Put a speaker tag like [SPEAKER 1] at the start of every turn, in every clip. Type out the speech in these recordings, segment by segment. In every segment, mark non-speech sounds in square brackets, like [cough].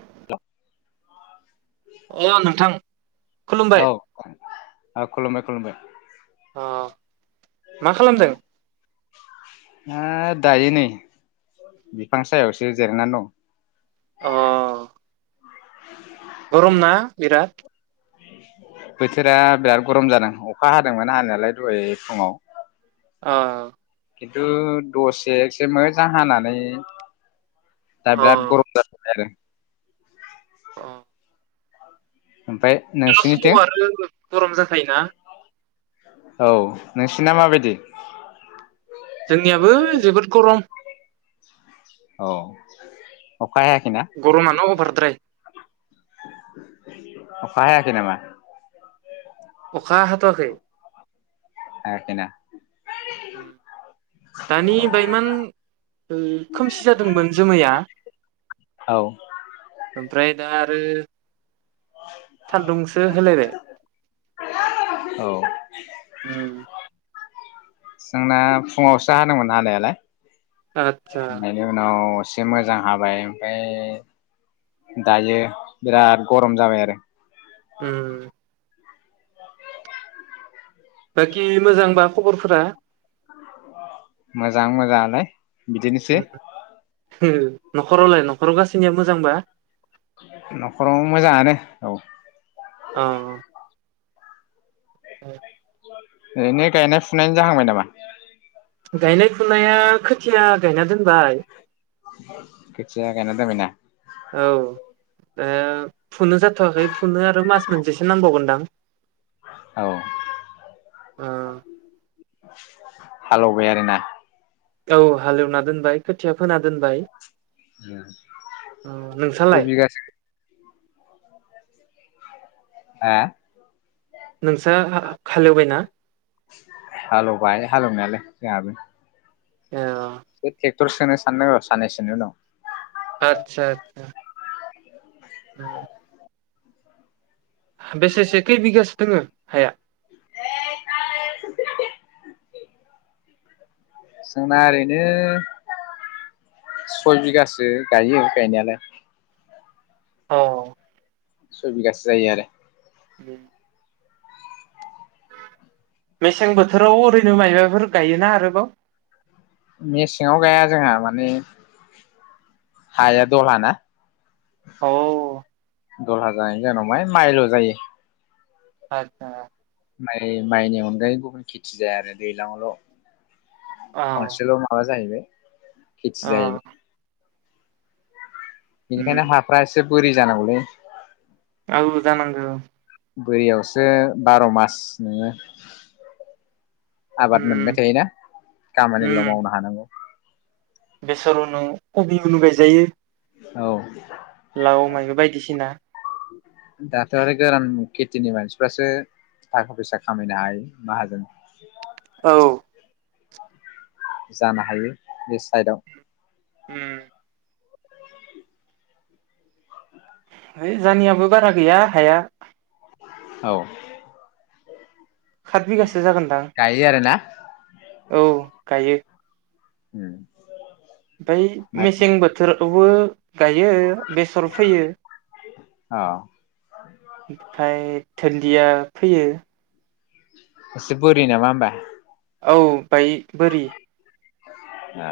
[SPEAKER 1] [unintelligible]
[SPEAKER 2] अ नोंथां
[SPEAKER 1] औ
[SPEAKER 2] खुलुमबाय
[SPEAKER 1] औ खुलुमबाय खुलुमबाय
[SPEAKER 2] अह मा खालामदों?
[SPEAKER 1] हा दायो नै बिफां सायावसो जेरायनानै दं।
[SPEAKER 2] अह
[SPEAKER 1] औ
[SPEAKER 2] गरम ना बिराद
[SPEAKER 1] बोथोरा बिराद गरम जादों अखा हादोंमोन हानायालाय दहाय फुङाव
[SPEAKER 2] अह
[SPEAKER 1] खिन्थु दसे इसे मोजां हानानै दा
[SPEAKER 2] अ
[SPEAKER 1] बिराद गरम जाबोबाय आरो
[SPEAKER 2] अह
[SPEAKER 1] ओमफ्राय नोंसिनिथिं
[SPEAKER 2] [unintelligible] गरम जाखायोना?
[SPEAKER 1] औ नोंसिना माबायदि?
[SPEAKER 2] जोंनियाबो जोबोद गर'म।
[SPEAKER 1] औ अ।
[SPEAKER 2] गर'मानो अभारद्राय।
[SPEAKER 1] अखा हायाखै नामा?
[SPEAKER 2] अखा हाथ'वाखै।
[SPEAKER 1] हायाखै ना?
[SPEAKER 2] उम दानि बायमान ओ खोमसि जादोंमोन जोमैआ
[SPEAKER 1] औ
[SPEAKER 2] ओमफ्राय दा आरो सान्दुंसो होलायबाय।
[SPEAKER 1] औ
[SPEAKER 2] उम।
[SPEAKER 1] जोंना फुङावसो हादोंमोन हानायालाय।
[SPEAKER 2] आतसा
[SPEAKER 1] बेनि उनाव एसे मोजां हाबाय ओमफ्राय दायो बिराद गर'म जाबाय आरो।
[SPEAKER 2] उम। बाखि मोजांबा खबरफोरा?
[SPEAKER 1] मोजां मोजां आलाय।
[SPEAKER 2] उम [unintelligible] न'खरावलाय न'खराव गासैनियाबो मोजांबा?
[SPEAKER 1] न'खराव मोजाङानो औ।
[SPEAKER 2] अ। [unintelligible]
[SPEAKER 1] ओरैनो गायनाय फुनायनि जाहांबाय नामा?
[SPEAKER 2] गायनाय फुनाया खोथिया गायना दोनबाय।
[SPEAKER 1] खोथिया गायना दोनबाय ना?
[SPEAKER 2] औ दा फुनो जाथ'वाखै फुनो आरो मास मोनसेसो नांबावगोनदां।
[SPEAKER 1] औ।
[SPEAKER 2] ओ
[SPEAKER 1] हालेवबाय आरोना?
[SPEAKER 2] औ हालेवना दोनबाय खोथिया फोना दोनबाय।
[SPEAKER 1] होम
[SPEAKER 2] औ नोंसालाय
[SPEAKER 1] खैबिगासो? ओ?
[SPEAKER 2] नोंसो हा हालेवबायना?
[SPEAKER 1] हालौबाय हालौनायालाय जोंहाबो।
[SPEAKER 2] अ
[SPEAKER 1] [unintelligible] तर सोनो सानदों र' सानैनसोनि उनाव।
[SPEAKER 2] आत्सा आत्सा। उम। बेसेसो खै बिगासो दोङो हाया?
[SPEAKER 1] जोंना ओरैनो सय बिगासो गायो गायनायालाय।
[SPEAKER 2] औ।
[SPEAKER 1] सयबिगासो जायो आरो।
[SPEAKER 2] दे। मेसें बोथोराव ओरैनो मायबाफोर गायोना आरोबाव?
[SPEAKER 1] मेसेङाव गाया जोंहा माने हाया दलहा ना।
[SPEAKER 2] औ।
[SPEAKER 1] दलहाजानायनि जाउनाव माइल' जायो।
[SPEAKER 2] आतसा।
[SPEAKER 1] माइ माइनि अनगायै गुबुन खेथि जाया आरो दैलांआवल'
[SPEAKER 2] औ
[SPEAKER 1] खनसेल माबा जाहैबाय। खिथि
[SPEAKER 2] औ
[SPEAKER 1] जाहैबाय।
[SPEAKER 2] उम
[SPEAKER 1] बेनिखायनो हाफ्रा एसे बोरि जानांगौलै।
[SPEAKER 2] औ जानांगौ।
[SPEAKER 1] बोरियावसो बार' मास नोङो। आबाद
[SPEAKER 2] उम
[SPEAKER 1] मोनबाय थायोना खामानिल' मावनो हानांगौ।
[SPEAKER 2] बेसराव नों कबियाव लुबागायजायो
[SPEAKER 1] औ।
[SPEAKER 2] लाव मायबो बायदिसिना।
[SPEAKER 1] दाथ' आरो गोरान खेथिनि मानसिफ्रासो थाखा फैसा खामायनो हायो माहाजोन।
[SPEAKER 2] औ।
[SPEAKER 1] जानो हायो बे साइडआव।
[SPEAKER 2] उम। हैइ जानियाबो बारा गैया हाया।
[SPEAKER 1] औ।
[SPEAKER 2] सात बिगासो जागोनदां
[SPEAKER 1] गायो आरो ना?
[SPEAKER 2] औ गायो।
[SPEAKER 1] उम।
[SPEAKER 2] ओमफाय मेसें बोथोर। खौबो गायो बेसर फैयो।
[SPEAKER 1] औ।
[SPEAKER 2] ओमफ्राय धोनदिया फैयो।
[SPEAKER 1] एसे बोरि नामा होनबा?
[SPEAKER 2] औ बाय बोरि।
[SPEAKER 1] ओ।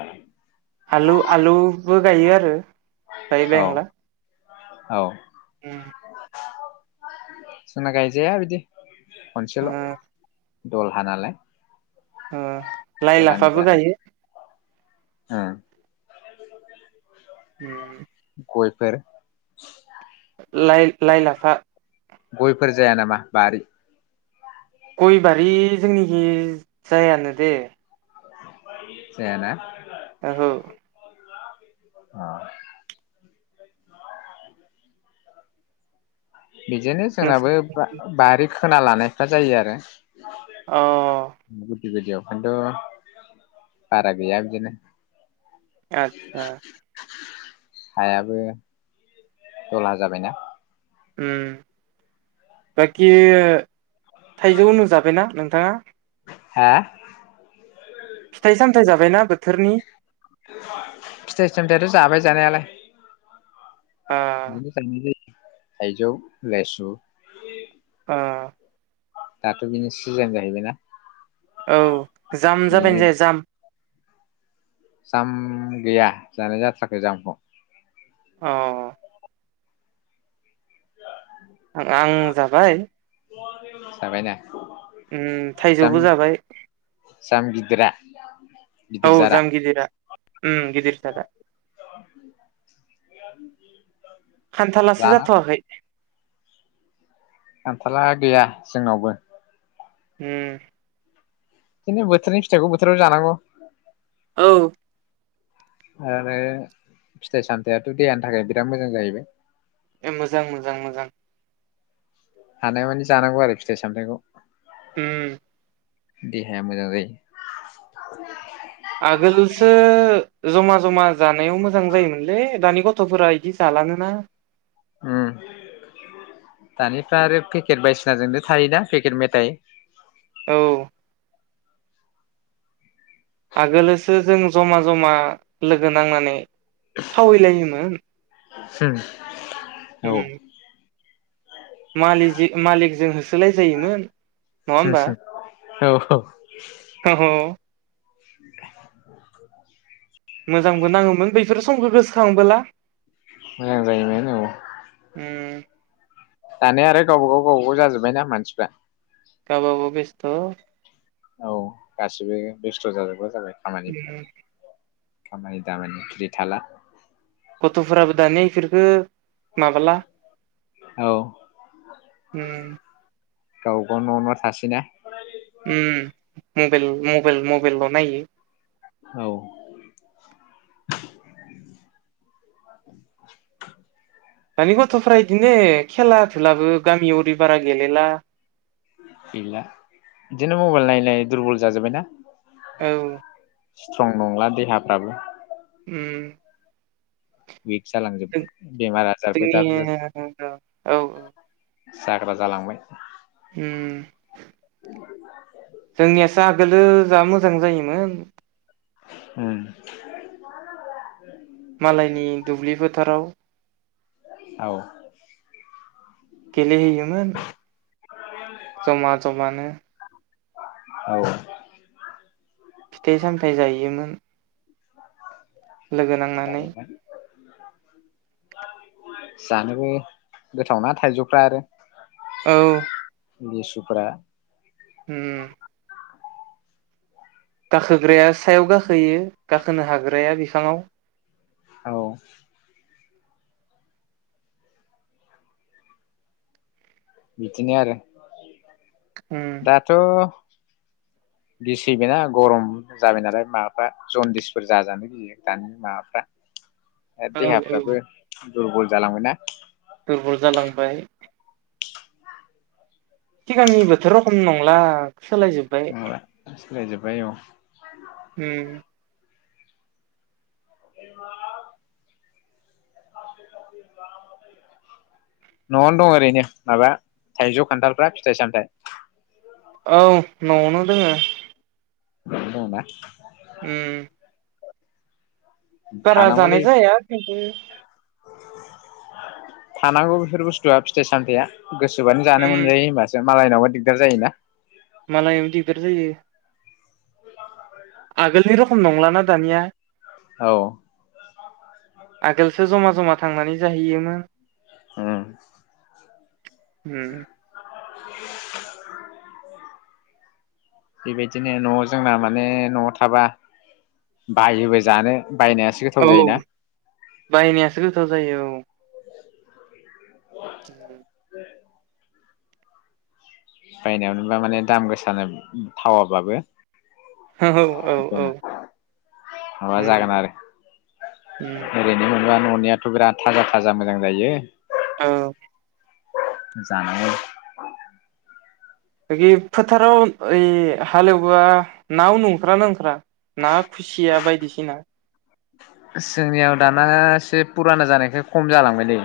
[SPEAKER 2] आलु आलु बो गायो आरो।
[SPEAKER 1] औ
[SPEAKER 2] बायबांला
[SPEAKER 1] औ
[SPEAKER 2] उम
[SPEAKER 1] जोंना गायजाया बिदि खनसेल' द'लहा नालाय
[SPEAKER 2] उम लाइ लाफाबो गायो।
[SPEAKER 1] उम
[SPEAKER 2] उम
[SPEAKER 1] गयफोर
[SPEAKER 2] लाइ लाइ लाफा
[SPEAKER 1] गयफोर जाया नामा बारि
[SPEAKER 2] गयबारि जोंनिखै जायानो दे।
[SPEAKER 1] जायाना
[SPEAKER 2] ओहो
[SPEAKER 1] ओ बिदिनो
[SPEAKER 2] नोंसि
[SPEAKER 1] जोंनाबो बारि खोना लानाय दा जायो आरो
[SPEAKER 2] औ
[SPEAKER 1] गुदि गुदियाव खायनोथ' बारा गैया बिदिनो
[SPEAKER 2] आतदा
[SPEAKER 1] हायाबो दला जाबायना
[SPEAKER 2] उम बाखिओ थाइजौ उनु जाबायना नोंथाङा?
[SPEAKER 1] हा
[SPEAKER 2] फिथाइ सामथाय जाबायना बोथोरनि
[SPEAKER 1] फिथाइ सामथायाथ' जाबाय जानायालाय
[SPEAKER 2] ओ
[SPEAKER 1] बिदिनो जानाय जायो। थायजै लेसु
[SPEAKER 2] ओ
[SPEAKER 1] दाथ' बिनि सिजेन जाहैबायना
[SPEAKER 2] औ जाम जाबाय
[SPEAKER 1] बिनिनो
[SPEAKER 2] ना जाया जाम
[SPEAKER 1] जाम गैया जानाय जाथ्राखौै जाम खौ
[SPEAKER 2] अ आं आं जाबाय।
[SPEAKER 1] जाबायना
[SPEAKER 2] ओम
[SPEAKER 1] जाम
[SPEAKER 2] थाइजौबो जाबाय।
[SPEAKER 1] जाम गिदिरा
[SPEAKER 2] औ
[SPEAKER 1] गिदिर जारा
[SPEAKER 2] जाम गिदिरा ओम गिदिर जादा
[SPEAKER 1] [unintelligible]
[SPEAKER 2] खान्थालासो
[SPEAKER 1] जाना
[SPEAKER 2] जाथ'वाखै
[SPEAKER 1] थाला गैया जोंनावबो
[SPEAKER 2] उम
[SPEAKER 1] बिदिनो बोथोरनि फिथाइखौ बोथोराव जानांगौ
[SPEAKER 2] औ
[SPEAKER 1] आरो फिथाइ सामथायाथ' देहानि थाखाय बिराद मोजां जाहैबाय।
[SPEAKER 2] ए मोजां मोजां मोजां
[SPEAKER 1] हानाय मानि जानांगौ आरो फिथाइ सामथाइखौ
[SPEAKER 2] उम
[SPEAKER 1] देहाया मोजां जायो
[SPEAKER 2] आगोलसो जमा जमा जानायाव मोजां जायोमोनलै दानि गथ'फोरा इदि जाालानोना
[SPEAKER 1] उम दानिफ्रा आरो पेकेट बायसिनाजोंनो थायोना पेकेट मेथाइ
[SPEAKER 2] औ आगोलोसो जों जमा जमा लोगो नांनानै खावहैलायोमोन
[SPEAKER 1] औ
[SPEAKER 2] उम मालिजो मालिकजों होसो लायजायोमोन नङा होमबा
[SPEAKER 1] औ
[SPEAKER 2] [unintelligible] औ
[SPEAKER 1] [inaudible]
[SPEAKER 2] मोजांबो नाङोमोन बैफोरो समखौ गोसोखांबोला
[SPEAKER 1] मोजां जायोमोन औ
[SPEAKER 2] गावबागाव
[SPEAKER 1] दानिया आरो गावबागाव गावबागाव जाजोब्बायना मानसिफ्रा।
[SPEAKER 2] गाबागाव बेसथ'
[SPEAKER 1] औ गासिबो बेस्थ' जाजोबग्रा जाबाय खामानिफ्रा
[SPEAKER 2] उम
[SPEAKER 1] खामानि दामानि फ्रि थाला।
[SPEAKER 2] गथ'फोराबो दानिया इफोरखो माबाला
[SPEAKER 1] औ
[SPEAKER 2] उम
[SPEAKER 1] गाव गाव न' न' थासैना
[SPEAKER 2] उम मबेल मबेल मबेलल' नायो
[SPEAKER 1] औ
[SPEAKER 2] दानि गथ'फ्रा इदिनो खेला दुलाबो गामियाव ओरै बारा गेलेला।
[SPEAKER 1] गैला इदिनो मबेल नायै नायै दुरबल जाजोब्बायना
[SPEAKER 2] औ
[SPEAKER 1] स्ट्रं नंला देहाफ्राबो
[SPEAKER 2] उम
[SPEAKER 1] बिदि जालांजोब्बाय बेमार आजारबो
[SPEAKER 2] जोंनि
[SPEAKER 1] जाबजो
[SPEAKER 2] औ औ
[SPEAKER 1] जाग्रा जालांबाय।
[SPEAKER 2] होम जोंनियासो आगोलो जा मोजां जायोमोन।
[SPEAKER 1] उम
[SPEAKER 2] मालायनि दुब्लि फोथाराव
[SPEAKER 1] औ
[SPEAKER 2] गेलेहैयोमोन जमा जमानो।
[SPEAKER 1] औ
[SPEAKER 2] फिथाइ सामथाइ जायोमोन। लोगो नांनानै
[SPEAKER 1] जायोमोन [inaudible] जानोबो गोथावना थाइजौफ्रा आरो
[SPEAKER 2] औ
[SPEAKER 1] लेसुफ्रा
[SPEAKER 2] ओम गाखोग्राया सायाव गाखोयो गाखोनो हाग्राया बिफाङाव
[SPEAKER 1] औ बिदिनो आरो
[SPEAKER 2] उम
[SPEAKER 1] [inaudible] दाथ' गिसैबोना गरम जाबाय नालाय माबाफ्रा जन्दिसफोर जाजानो गैयो दानि माबाफ्रा
[SPEAKER 2] औ औ
[SPEAKER 1] देहाफ्राबो दुरबल जालांबाय ना
[SPEAKER 2] दुरबल जालांबाय सिगांनि बोथोर रखम नंला सोलायजोबबाय।
[SPEAKER 1] सोलायजोबबाय औ।
[SPEAKER 2] ओम
[SPEAKER 1] [inaudible] न'आवनो दं ओरैनो माबा थाइजौ खान्थालफ्रा फिथाइ सामथाइ
[SPEAKER 2] औ न'आवनो दोङो।
[SPEAKER 1] नङावनो दंना?
[SPEAKER 2] उम बारा जानाय
[SPEAKER 1] थानांगौलै
[SPEAKER 2] जाया बिबो
[SPEAKER 1] थानांगौ बेफोर बुस्थुआ फिथाइ सामथाइया गोसोबानो जानो
[SPEAKER 2] उम
[SPEAKER 1] मोनजायो होमबासो मालायनावबा दिगदार जायोना
[SPEAKER 2] मिलायनाव दिगदार जायो। आगोलनि रखम नंलाना दानिया
[SPEAKER 1] औ
[SPEAKER 2] आगोलसो जमा जमा थांनानै जाहैयोमोन
[SPEAKER 1] ओम
[SPEAKER 2] ओम
[SPEAKER 1] बेबायदिनो न' जोंना माने न'आव थाबा बायोबो जानो बायनायासो गोथाव
[SPEAKER 2] औ
[SPEAKER 1] जायोना
[SPEAKER 2] बायनायासो गोथाव जायो औ औ
[SPEAKER 1] बायनायावबा माने दाम गोसा होनो गोनां जायो
[SPEAKER 2] औ औ
[SPEAKER 1] थावाबाबो
[SPEAKER 2] औ
[SPEAKER 1] [inaudible] माबा
[SPEAKER 2] उम
[SPEAKER 1] जागोन आरो
[SPEAKER 2] उम
[SPEAKER 1] ओरैनो जेनेबा ननियाथ बिराद थाजा थाजा मोजां जायो।
[SPEAKER 2] औ
[SPEAKER 1] जानो
[SPEAKER 2] बै फोथाराव ओइ हालेवबा ना उनु ओंखारो ना ओंखारा ना खुसिया बायदिसिना
[SPEAKER 1] जोंनियाव दाना एसे फुराना जानायखाय खम जालांबायलै।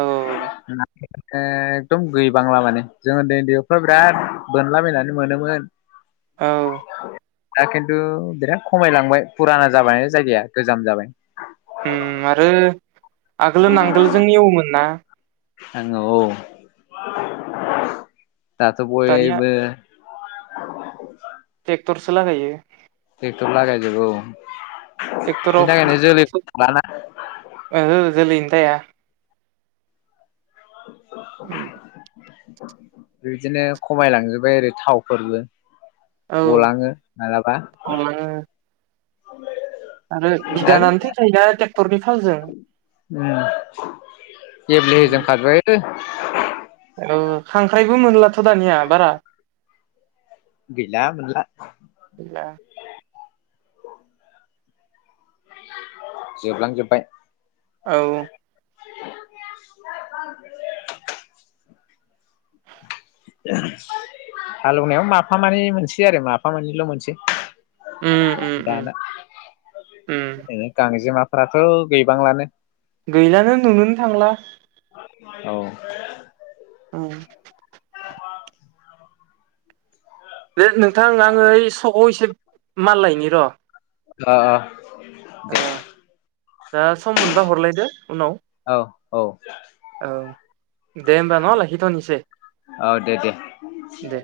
[SPEAKER 2] औ
[SPEAKER 1] ना। एकदम गैबांला माने जों उन्दै उन्दैफ्रा बिराद बोनलाबायनानै मोनोमोन।
[SPEAKER 2] औ।
[SPEAKER 1] दा खिन्थु बिराद खमायलांबाय फुराना जाबाय जायगाया गोजाम जाबाय।
[SPEAKER 2] उम आरो। आगोल नांगोलजों एवोमोन ना।
[SPEAKER 1] जोङो औ। दाथ
[SPEAKER 2] दानिया
[SPEAKER 1] बयबो [unintelligible]
[SPEAKER 2] ट्रेकटरसो लागायो।
[SPEAKER 1] ट्रेकटर लागायजोबो औ। बेनि
[SPEAKER 2] टेक्टराव [unintelligible]
[SPEAKER 1] थाखायनो जोलै लाना
[SPEAKER 2] ओहो। जोलैनो थाया।
[SPEAKER 1] औ।
[SPEAKER 2] उम।
[SPEAKER 1] बिदिनो खमायलांजोबबाय आरो थावफोरजों
[SPEAKER 2] औ
[SPEAKER 1] गलाङो मालाबा।
[SPEAKER 2] गलाङो आरो
[SPEAKER 1] आरो
[SPEAKER 2] बिदानानो थैखायो ना क्टरनि फालजों।
[SPEAKER 1] उम। गेब्ले होजोब
[SPEAKER 2] उम
[SPEAKER 1] खाद्रायोलै। [inaudible]
[SPEAKER 2] औ खांख्राइबो मोनलाथ दानिया बारा।
[SPEAKER 1] गैला मोनला। जोबलांजोबबाय।
[SPEAKER 2] औ।
[SPEAKER 1] [inaudible] हालएवनायाव माफा मानैल मोनसेै आरो माफा मानैल' मोनसेै।
[SPEAKER 2] उम उम उम
[SPEAKER 1] दाना
[SPEAKER 2] उम
[SPEAKER 1] गांजेमा फ्राथ गैबांलानो।
[SPEAKER 2] गैलानो नुनोनो थांला।
[SPEAKER 1] औ।
[SPEAKER 2] उम। बे नोंथां आङो एइ सखआव एसे माल लायनि र'।
[SPEAKER 1] अ अ।
[SPEAKER 2] ओ
[SPEAKER 1] दे।
[SPEAKER 2] दा सम मोनबा हरलायदो उनाव
[SPEAKER 1] औ औ
[SPEAKER 2] औ दे होनोमबा न लाखिथ'निसे
[SPEAKER 1] औ दे दे
[SPEAKER 2] दे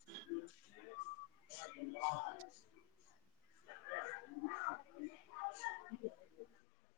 [SPEAKER 1] [unintelligible]